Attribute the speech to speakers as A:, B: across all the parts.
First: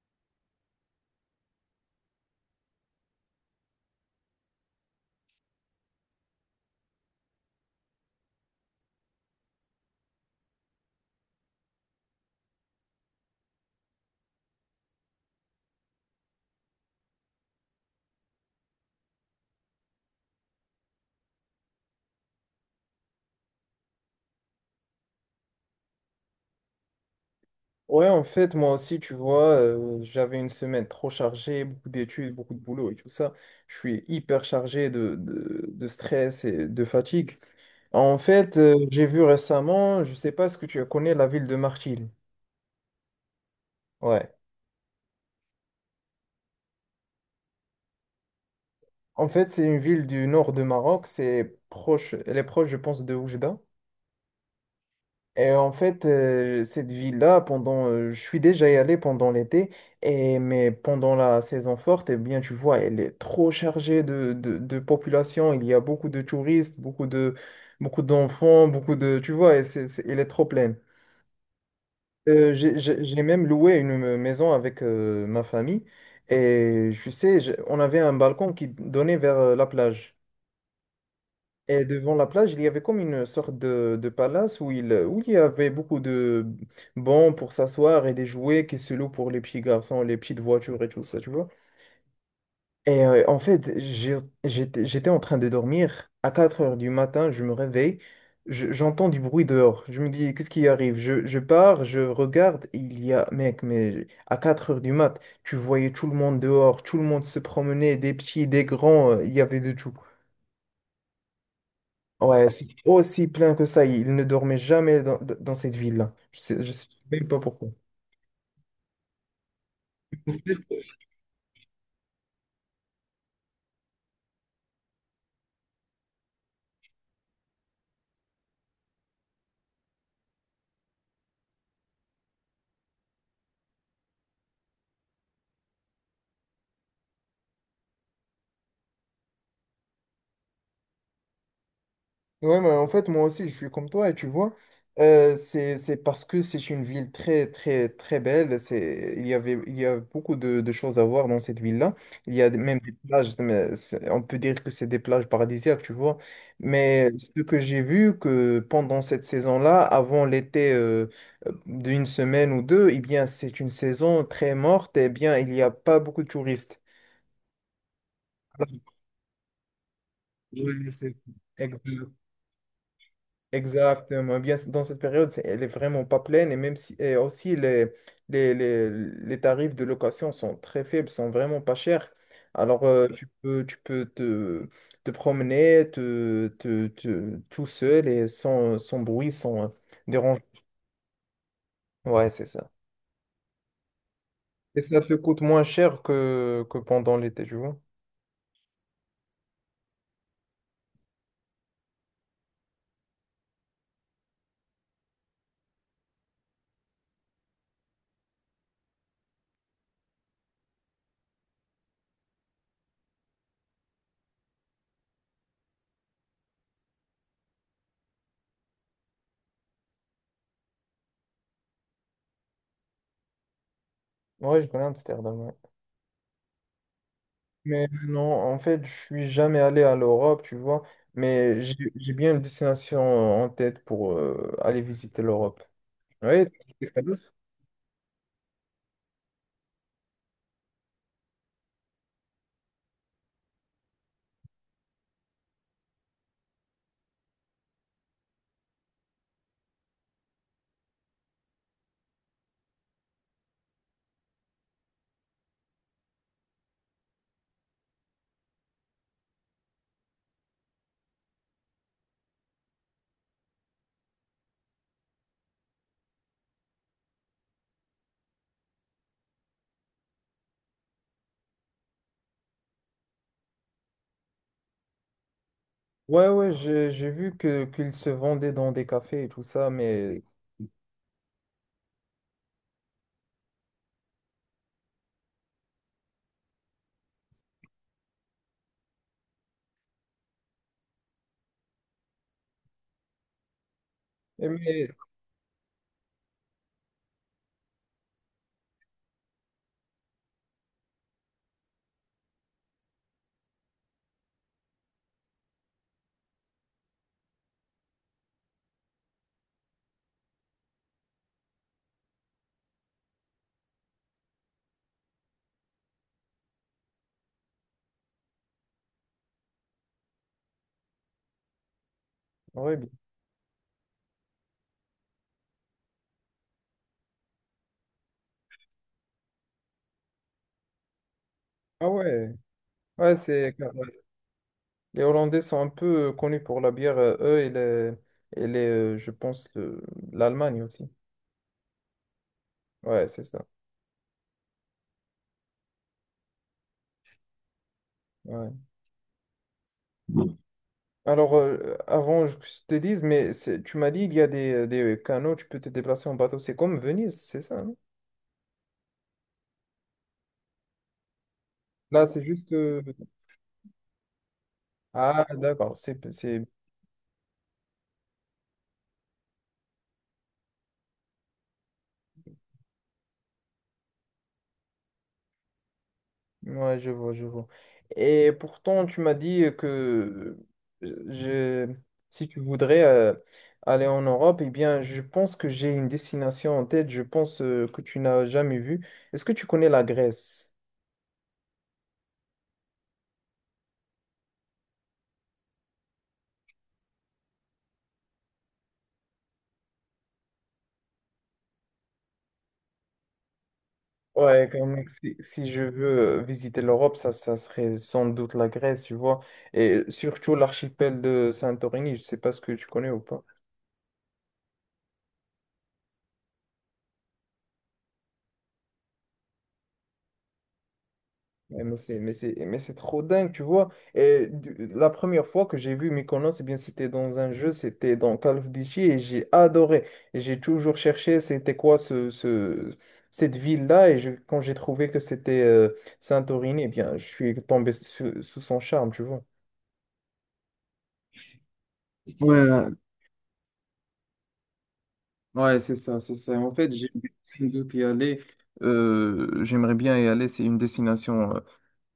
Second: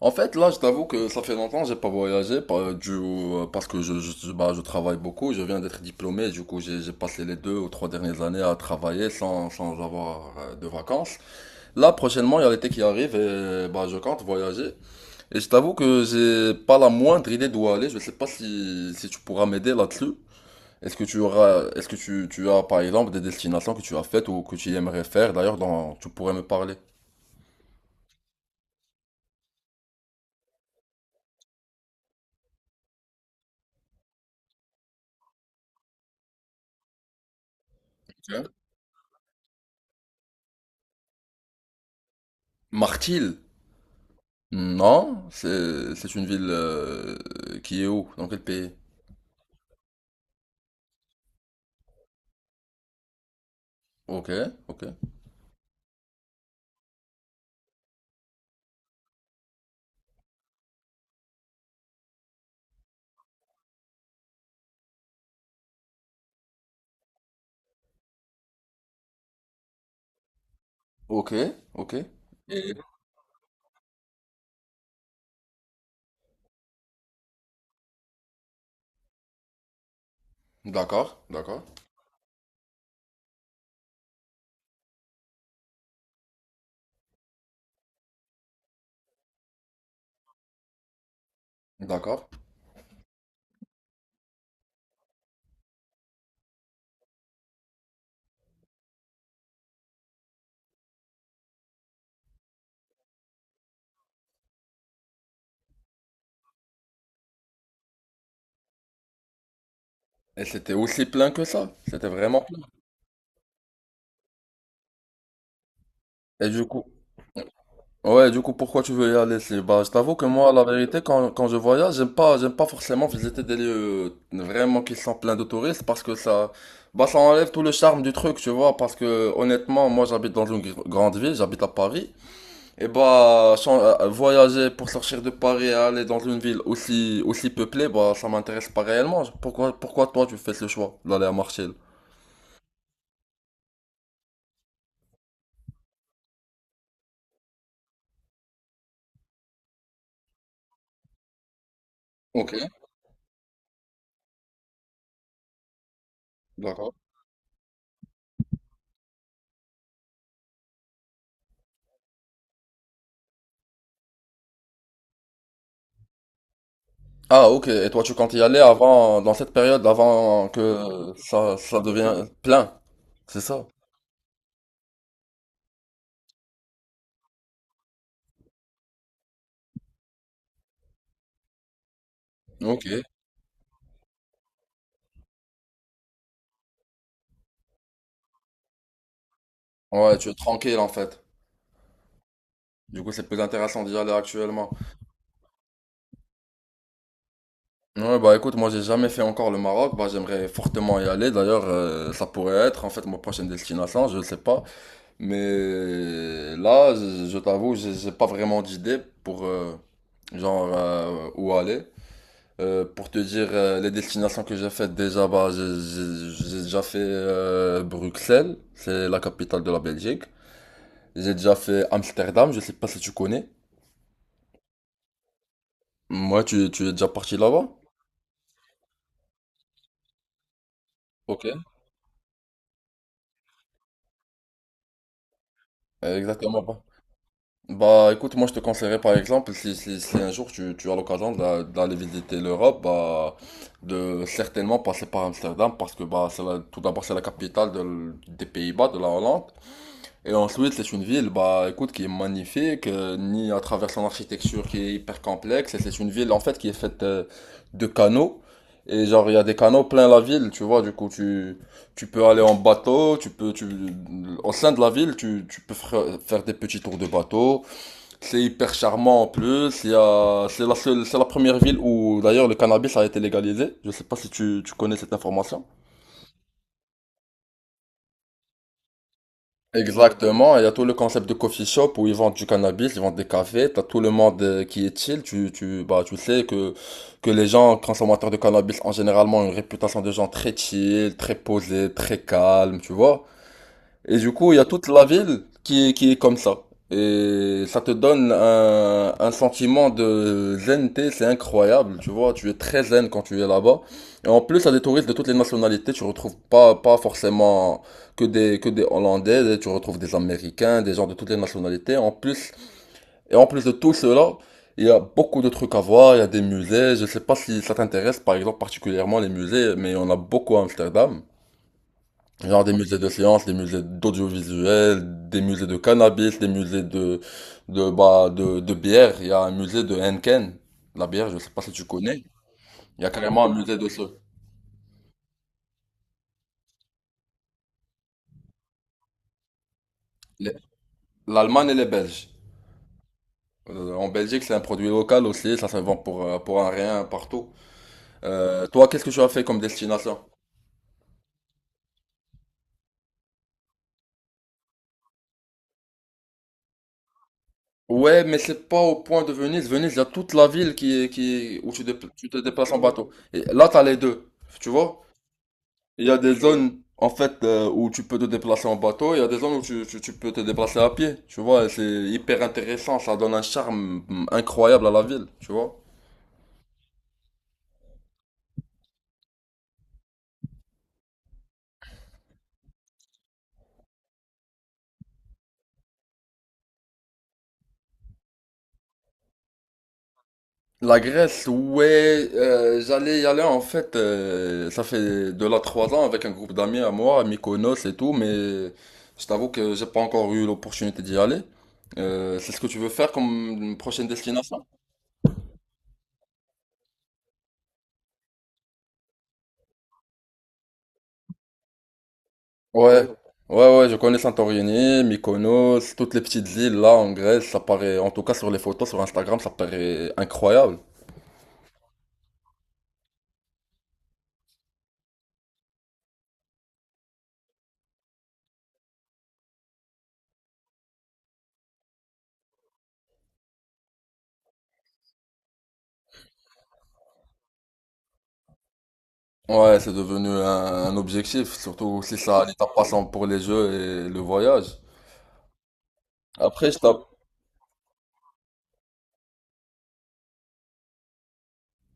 A: En fait, là, je t'avoue que ça fait longtemps que j'ai pas voyagé parce que je travaille beaucoup. Je viens d'être diplômé, du coup, j'ai passé les deux ou trois dernières années à travailler sans avoir de vacances. Là, prochainement, il y a l'été qui arrive et bah, je compte voyager. Et je t'avoue que j'ai pas la moindre idée d'où aller. Je sais pas si tu pourras m'aider là-dessus. Est-ce que tu as par exemple des destinations que tu as faites ou que tu aimerais faire d'ailleurs dont tu pourrais me parler?
B: Ouais, en fait, moi aussi, tu vois, j'avais une semaine trop chargée, beaucoup d'études, beaucoup de boulot et tout ça. Je suis hyper chargé de stress et de fatigue. En
A: Ok.
B: fait, j'ai vu récemment, je sais pas ce que tu connais, la ville de Martil.
A: Martil.
B: Ouais.
A: Non, c'est une ville qui est où? Dans quel pays?
B: En fait, c'est une ville du nord de Maroc, elle est proche, je pense, de Oujda.
A: Ok, ok,
B: Et en fait, cette ville-là, je suis déjà y allé pendant l'été, et mais pendant la saison forte, eh bien, tu vois, elle est trop chargée de population. Il y a beaucoup de touristes, beaucoup d'enfants, beaucoup de, tu vois, et elle est trop pleine.
A: ok, ok. Et-
B: J'ai même loué une maison avec ma famille, et on avait un balcon qui donnait vers la plage.
A: D'accord, d'accord,
B: Et devant la plage, il y avait comme une sorte de palace où il y avait beaucoup de bancs pour s'asseoir et des jouets qui se louent pour les petits garçons, les petites voitures et tout ça, tu vois.
A: d'accord.
B: Et en fait, j'étais en train de dormir. À 4 heures du matin, je me réveille, j'entends du bruit dehors. Je me dis, qu'est-ce qui arrive? Je pars, je regarde, il y a, mec, mais à 4 heures du mat, tu voyais tout le monde dehors, tout le monde se promenait, des petits, des grands, il y avait de tout.
A: Et c'était aussi plein que ça. C'était vraiment
B: Ouais,
A: plein.
B: c'est aussi plein que ça. Il ne dormait jamais dans cette ville-là.
A: Et du
B: Je
A: coup,
B: sais même pas pourquoi.
A: ouais, du coup, pourquoi tu veux y aller? Bah, je t'avoue que moi, la vérité, quand je voyage, j'aime pas forcément visiter des lieux vraiment qui sont pleins de touristes parce que bah, ça enlève tout le charme du truc, tu vois. Parce que honnêtement, moi, j'habite dans une grande ville, j'habite à Paris. Et bah, voyager pour sortir de Paris et aller dans une ville aussi peuplée, bah, ça m'intéresse pas réellement. Pourquoi toi tu fais ce choix d'aller à Marseille?
B: Ouais, mais en fait, moi aussi, je suis comme toi, et tu vois, c'est parce que c'est une ville très, très, très belle. C'est, il y avait, il y a beaucoup de choses à voir dans cette ville-là. Il y a
A: Ok,
B: même des plages, mais on peut dire que c'est des plages paradisiaques, tu vois.
A: d'accord.
B: Mais ce que j'ai vu, que pendant cette saison-là, avant l'été d'une semaine ou deux, eh bien, c'est une saison très morte, et bien, il n'y a pas beaucoup de touristes.
A: Ah, ok. Et toi tu comptes y aller avant, dans cette période, avant
B: Ouais,
A: que
B: c'est-
A: ça
B: exact.
A: devienne plein. C'est ça?
B: Exactement. Bien, dans cette période, elle est vraiment pas pleine et même si et aussi les tarifs de location sont très faibles, sont vraiment pas chers. Alors
A: Ok.
B: tu peux te promener tout seul et sans bruit, sans
A: Ouais, tu es
B: dérange.
A: tranquille en fait.
B: Ouais, c'est ça.
A: Du coup, c'est plus intéressant d'y aller actuellement.
B: Et ça te coûte moins cher que pendant l'été, tu vois.
A: Ouais, bah écoute, moi j'ai jamais fait encore le Maroc. Bah j'aimerais fortement y aller. D'ailleurs, ça pourrait être en fait ma prochaine destination, je sais pas. Mais là, je t'avoue, j'ai pas vraiment d'idée pour genre où aller. Pour te dire les destinations que j'ai faites déjà, bah, j'ai déjà fait Bruxelles, c'est la capitale de la Belgique. J'ai déjà fait Amsterdam, je sais pas si tu connais.
B: Ouais, je connais Amsterdam. Ouais.
A: Moi, tu es déjà parti là-bas?
B: Mais non, en fait, je suis jamais allé à l'Europe, tu vois.
A: Ok.
B: Mais j'ai bien une destination en tête pour aller visiter l'Europe. Oui.
A: Exactement, bah. Bah écoute, moi je te conseillerais par exemple, si un jour tu as l'occasion d'aller visiter l'Europe, bah, de certainement passer par Amsterdam parce que bah, tout d'abord c'est la capitale de des Pays-Bas, de la Hollande. Et ensuite c'est une ville bah, écoute, qui est magnifique, ni à travers son architecture qui est hyper complexe. Et c'est une ville en fait qui est faite de canaux. Et genre il y a des canaux plein la ville, tu vois, du coup tu... Tu peux aller en bateau, au sein de la ville, tu peux faire des petits tours de bateau. C'est hyper charmant en plus. C'est la seule, c'est la première ville où d'ailleurs le cannabis a été légalisé. Je sais pas si tu connais cette information.
B: Ouais, ouais, j'ai vu que qu'ils se vendaient dans des cafés et tout ça, mais,
A: Exactement. Il y a tout le concept de coffee shop où ils vendent du cannabis, ils vendent des cafés. T'as tout le monde qui est chill. Tu sais que les gens consommateurs de cannabis ont généralement une réputation de gens très chill, très posés, très calmes, tu vois. Et du
B: et
A: coup, il y a toute
B: mais
A: la ville qui est comme ça. Et ça te donne un sentiment de zenneté, c'est incroyable, tu vois, tu es très zen quand tu es là-bas. Et en plus, il y a des touristes de toutes les nationalités, tu retrouves pas forcément que des Hollandais, tu retrouves des Américains, des gens de toutes les nationalités. En plus, et en plus de tout cela, il y a beaucoup de trucs à voir, il y a des musées, je sais pas si ça t'intéresse, par exemple, particulièrement les musées, mais on a beaucoup à Amsterdam. Genre des
B: ouais, bien.
A: musées de sciences, des musées d'audiovisuel, des musées de cannabis, des musées de, bah, de bière. Il y a un musée de Henken, la bière, je sais pas si tu
B: Ah
A: connais.
B: ouais,
A: Il y a
B: ouais,
A: carrément un
B: c'est
A: musée de ce.
B: les Hollandais sont un peu connus pour la bière, eux et les je pense
A: les-
B: l'Allemagne aussi.
A: L'Allemagne et les Belges.
B: Ouais, c'est ça.
A: En Belgique, c'est un produit local aussi, ça se vend pour un rien partout.
B: Ouais.
A: Toi, qu'est-ce que tu as fait comme destination?
B: Alors, avant que je te dise, mais tu m'as dit il y a des canaux, tu peux te déplacer en bateau. C'est comme Venise, c'est ça, non?
A: Ouais, mais c'est pas au point de Venise. Venise, il y a toute la ville où
B: Là, c'est
A: tu te
B: juste.
A: déplaces en bateau. Et là, t'as les deux. Tu vois?
B: Ah, d'accord,
A: Il y
B: c'est
A: a des
B: c'est
A: zones en fait où tu peux te déplacer en bateau, il y a des zones où tu peux te déplacer à pied, tu vois, et c'est hyper intéressant, ça donne un charme mm, incroyable à la ville, tu vois.
B: ouais, je vois, je vois. Et pourtant, tu m'as dit que euh, je, si tu voudrais aller en Europe, eh bien, je pense que j'ai une destination en tête, je pense que tu n'as jamais vue. Est-ce que tu connais la Grèce?
A: La Grèce, ouais, j'allais y aller en fait, ça fait de là trois ans avec un groupe d'amis à moi, à Mykonos et tout, mais je t'avoue que j'ai pas encore eu l'opportunité d'y aller. C'est ce que tu veux faire comme prochaine
B: Ouais,
A: destination?
B: quand même, si je veux visiter l'Europe, ça serait sans doute la Grèce, tu vois. Et surtout l'archipel de Santorini, je sais pas ce que tu connais ou
A: Ouais,
B: pas.
A: ouais, je connais Santorini, Mykonos, toutes les petites îles là en Grèce, ça paraît, en tout cas sur les photos, sur Instagram, ça paraît incroyable.
B: Ouais, mais c'est trop dingue, tu vois. La première fois que j'ai vu Mykonos, eh bien, c'était dans un jeu, c'était dans Call of Duty et j'ai adoré. Et j'ai toujours cherché c'était quoi cette ville-là. Quand j'ai trouvé que c'était Santorini, eh bien, je suis tombé sous son charme, tu vois.
A: Ouais, c'est devenu un objectif, surtout si ça a l'étape
B: Ouais,
A: passant pour les jeux et le voyage.
B: ouais, c'est ça, c'est ça. En fait,
A: Après, je tape
B: j'ai envie d'y aller. J'aimerais bien y aller. C'est une destination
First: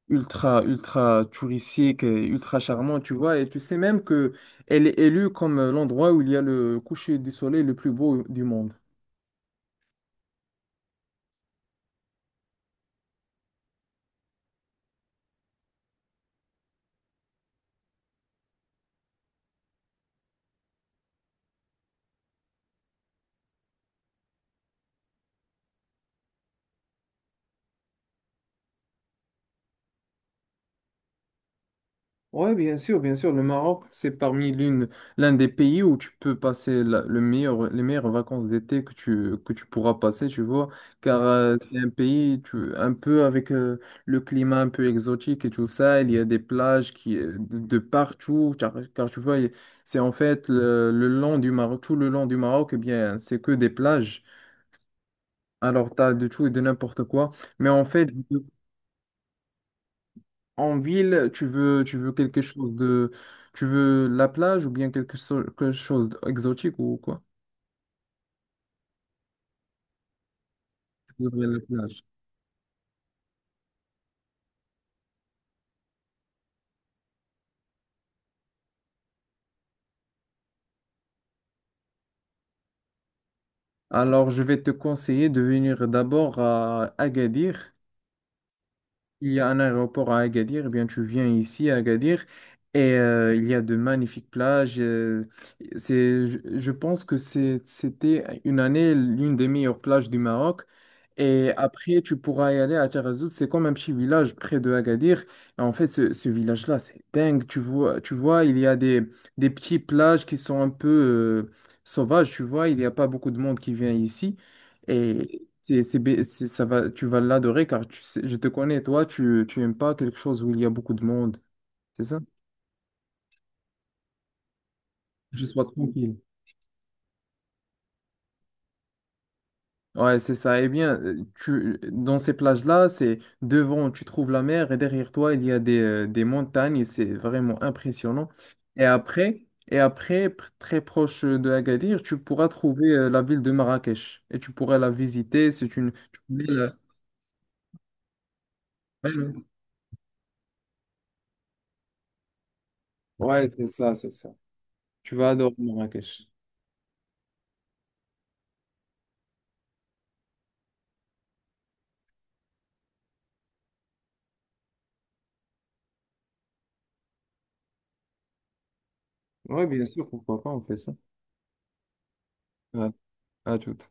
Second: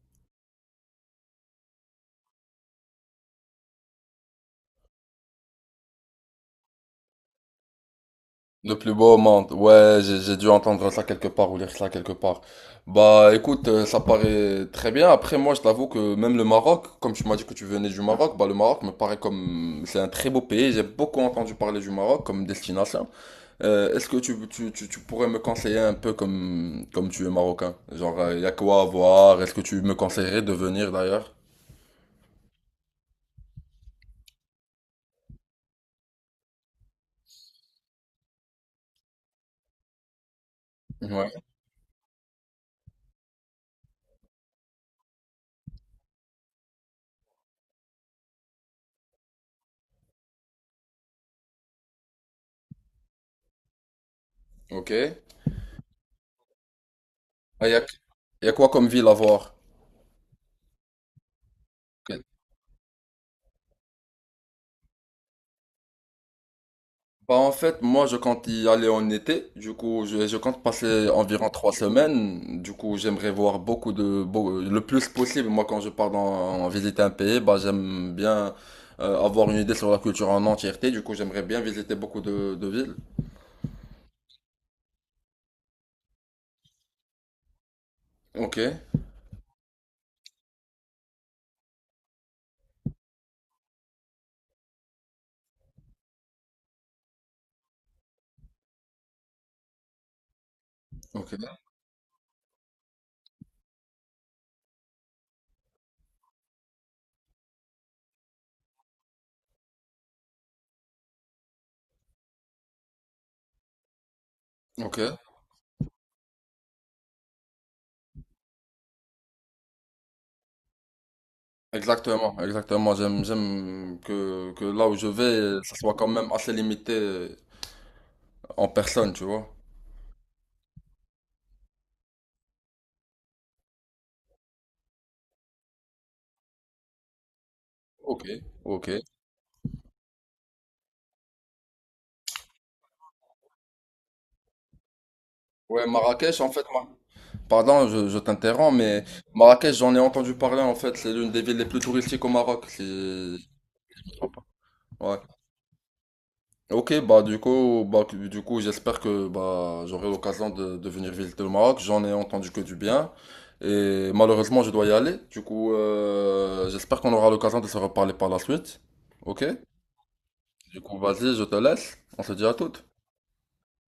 B: ultra, ultra touristique et ultra charmant, tu vois. Et tu sais même que elle est élue comme l'endroit où il y a le coucher du soleil le plus beau du
A: le
B: monde.
A: plus beau au monde. Ouais, j'ai dû entendre ça quelque part ou lire ça quelque part. Bah écoute, ça paraît très bien. Après, moi, je t'avoue que même le Maroc, comme tu m'as dit que tu venais du Maroc, bah le Maroc me paraît comme... C'est un très beau pays, j'ai beaucoup entendu parler du Maroc comme destination. Est-ce que tu pourrais me conseiller un peu comme tu es marocain? Genre, il y a quoi à voir? Est-ce que tu me conseillerais de venir d'ailleurs?
B: Ouais, bien sûr, bien sûr. Le Maroc, c'est parmi l'un des pays où tu peux passer le meilleur, les meilleures vacances d'été que tu pourras passer, tu vois, car
A: Ouais,
B: c'est un pays tu, un peu avec le climat un peu exotique et tout ça. Il y a des plages qui, de partout, car tu vois, c'est en fait le long du Maroc, tout le long du Maroc, eh bien, c'est que des plages.
A: ok.
B: Alors, tu as de tout et de n'importe quoi.
A: Ah,
B: Mais
A: il y a,
B: en fait,
A: y a quoi comme ville à voir?
B: en ville, tu veux
A: Ok.
B: quelque chose de... Tu veux la plage ou bien quelque chose d'exotique ou quoi?
A: Bah, en fait, moi je compte y aller en été. Du coup, je compte passer
B: Tu voudrais
A: environ
B: la
A: trois
B: plage.
A: semaines. Du coup, j'aimerais voir le plus possible. Moi, quand je pars dans, visiter un pays, bah, j'aime bien avoir une idée sur la culture en entièreté. Du coup, j'aimerais bien visiter beaucoup de villes.
B: Alors, je vais te conseiller de venir d'abord à Agadir.
A: Ok,
B: Il y a un aéroport à Agadir, eh bien tu viens ici à Agadir et il y a de magnifiques plages. Euh, je pense que c'était une année l'une des meilleures plages du Maroc.
A: ok,
B: Et après, tu pourras y aller à Taghazout. C'est comme un petit village près de Agadir. Et en fait, ce village-là, c'est dingue. Tu vois, il y a des petites plages qui sont un peu sauvages. Tu vois, il n'y a pas beaucoup de monde qui vient ici.
A: ok.
B: Et ça va, tu vas l'adorer car je te connais, toi, tu aimes pas quelque chose où il y a beaucoup de monde, c'est ça?
A: Exactement, exactement. J'aime que là où je
B: Je
A: vais,
B: sois
A: ça soit quand
B: tranquille.
A: même assez limité en personne, tu vois.
B: Ouais, c'est ça. Eh bien, dans ces plages-là, c'est devant, tu trouves la mer et derrière toi, il y a des montagnes et c'est vraiment
A: Ok,
B: impressionnant. Et
A: ok.
B: après, très proche de Agadir, tu pourras trouver la ville de Marrakech et tu pourras la visiter.
A: Ouais,
B: Tu
A: Marrakech,
B: connais
A: en fait, moi. Pardon, je t'interromps, mais
B: ouais, ouais.
A: Marrakech, j'en ai entendu parler, en fait. C'est l'une des villes les plus touristiques au Maroc, si
B: Ouais,
A: je
B: c'est ça, c'est
A: me
B: ça.
A: trompe pas.
B: Tu
A: Ouais.
B: vas adorer Marrakech.
A: Ok, bah du coup, du coup, j'espère que bah j'aurai l'occasion de venir visiter le Maroc. J'en ai entendu que du bien. Et malheureusement, je dois y aller. Du coup, j'espère qu'on aura l'occasion de se reparler par la suite. Ok?
B: Ouais, bien sûr, pourquoi pas, on fait
A: Du
B: ça.
A: coup, vas-y, je te laisse. On se dit à toutes.
B: À, à toute.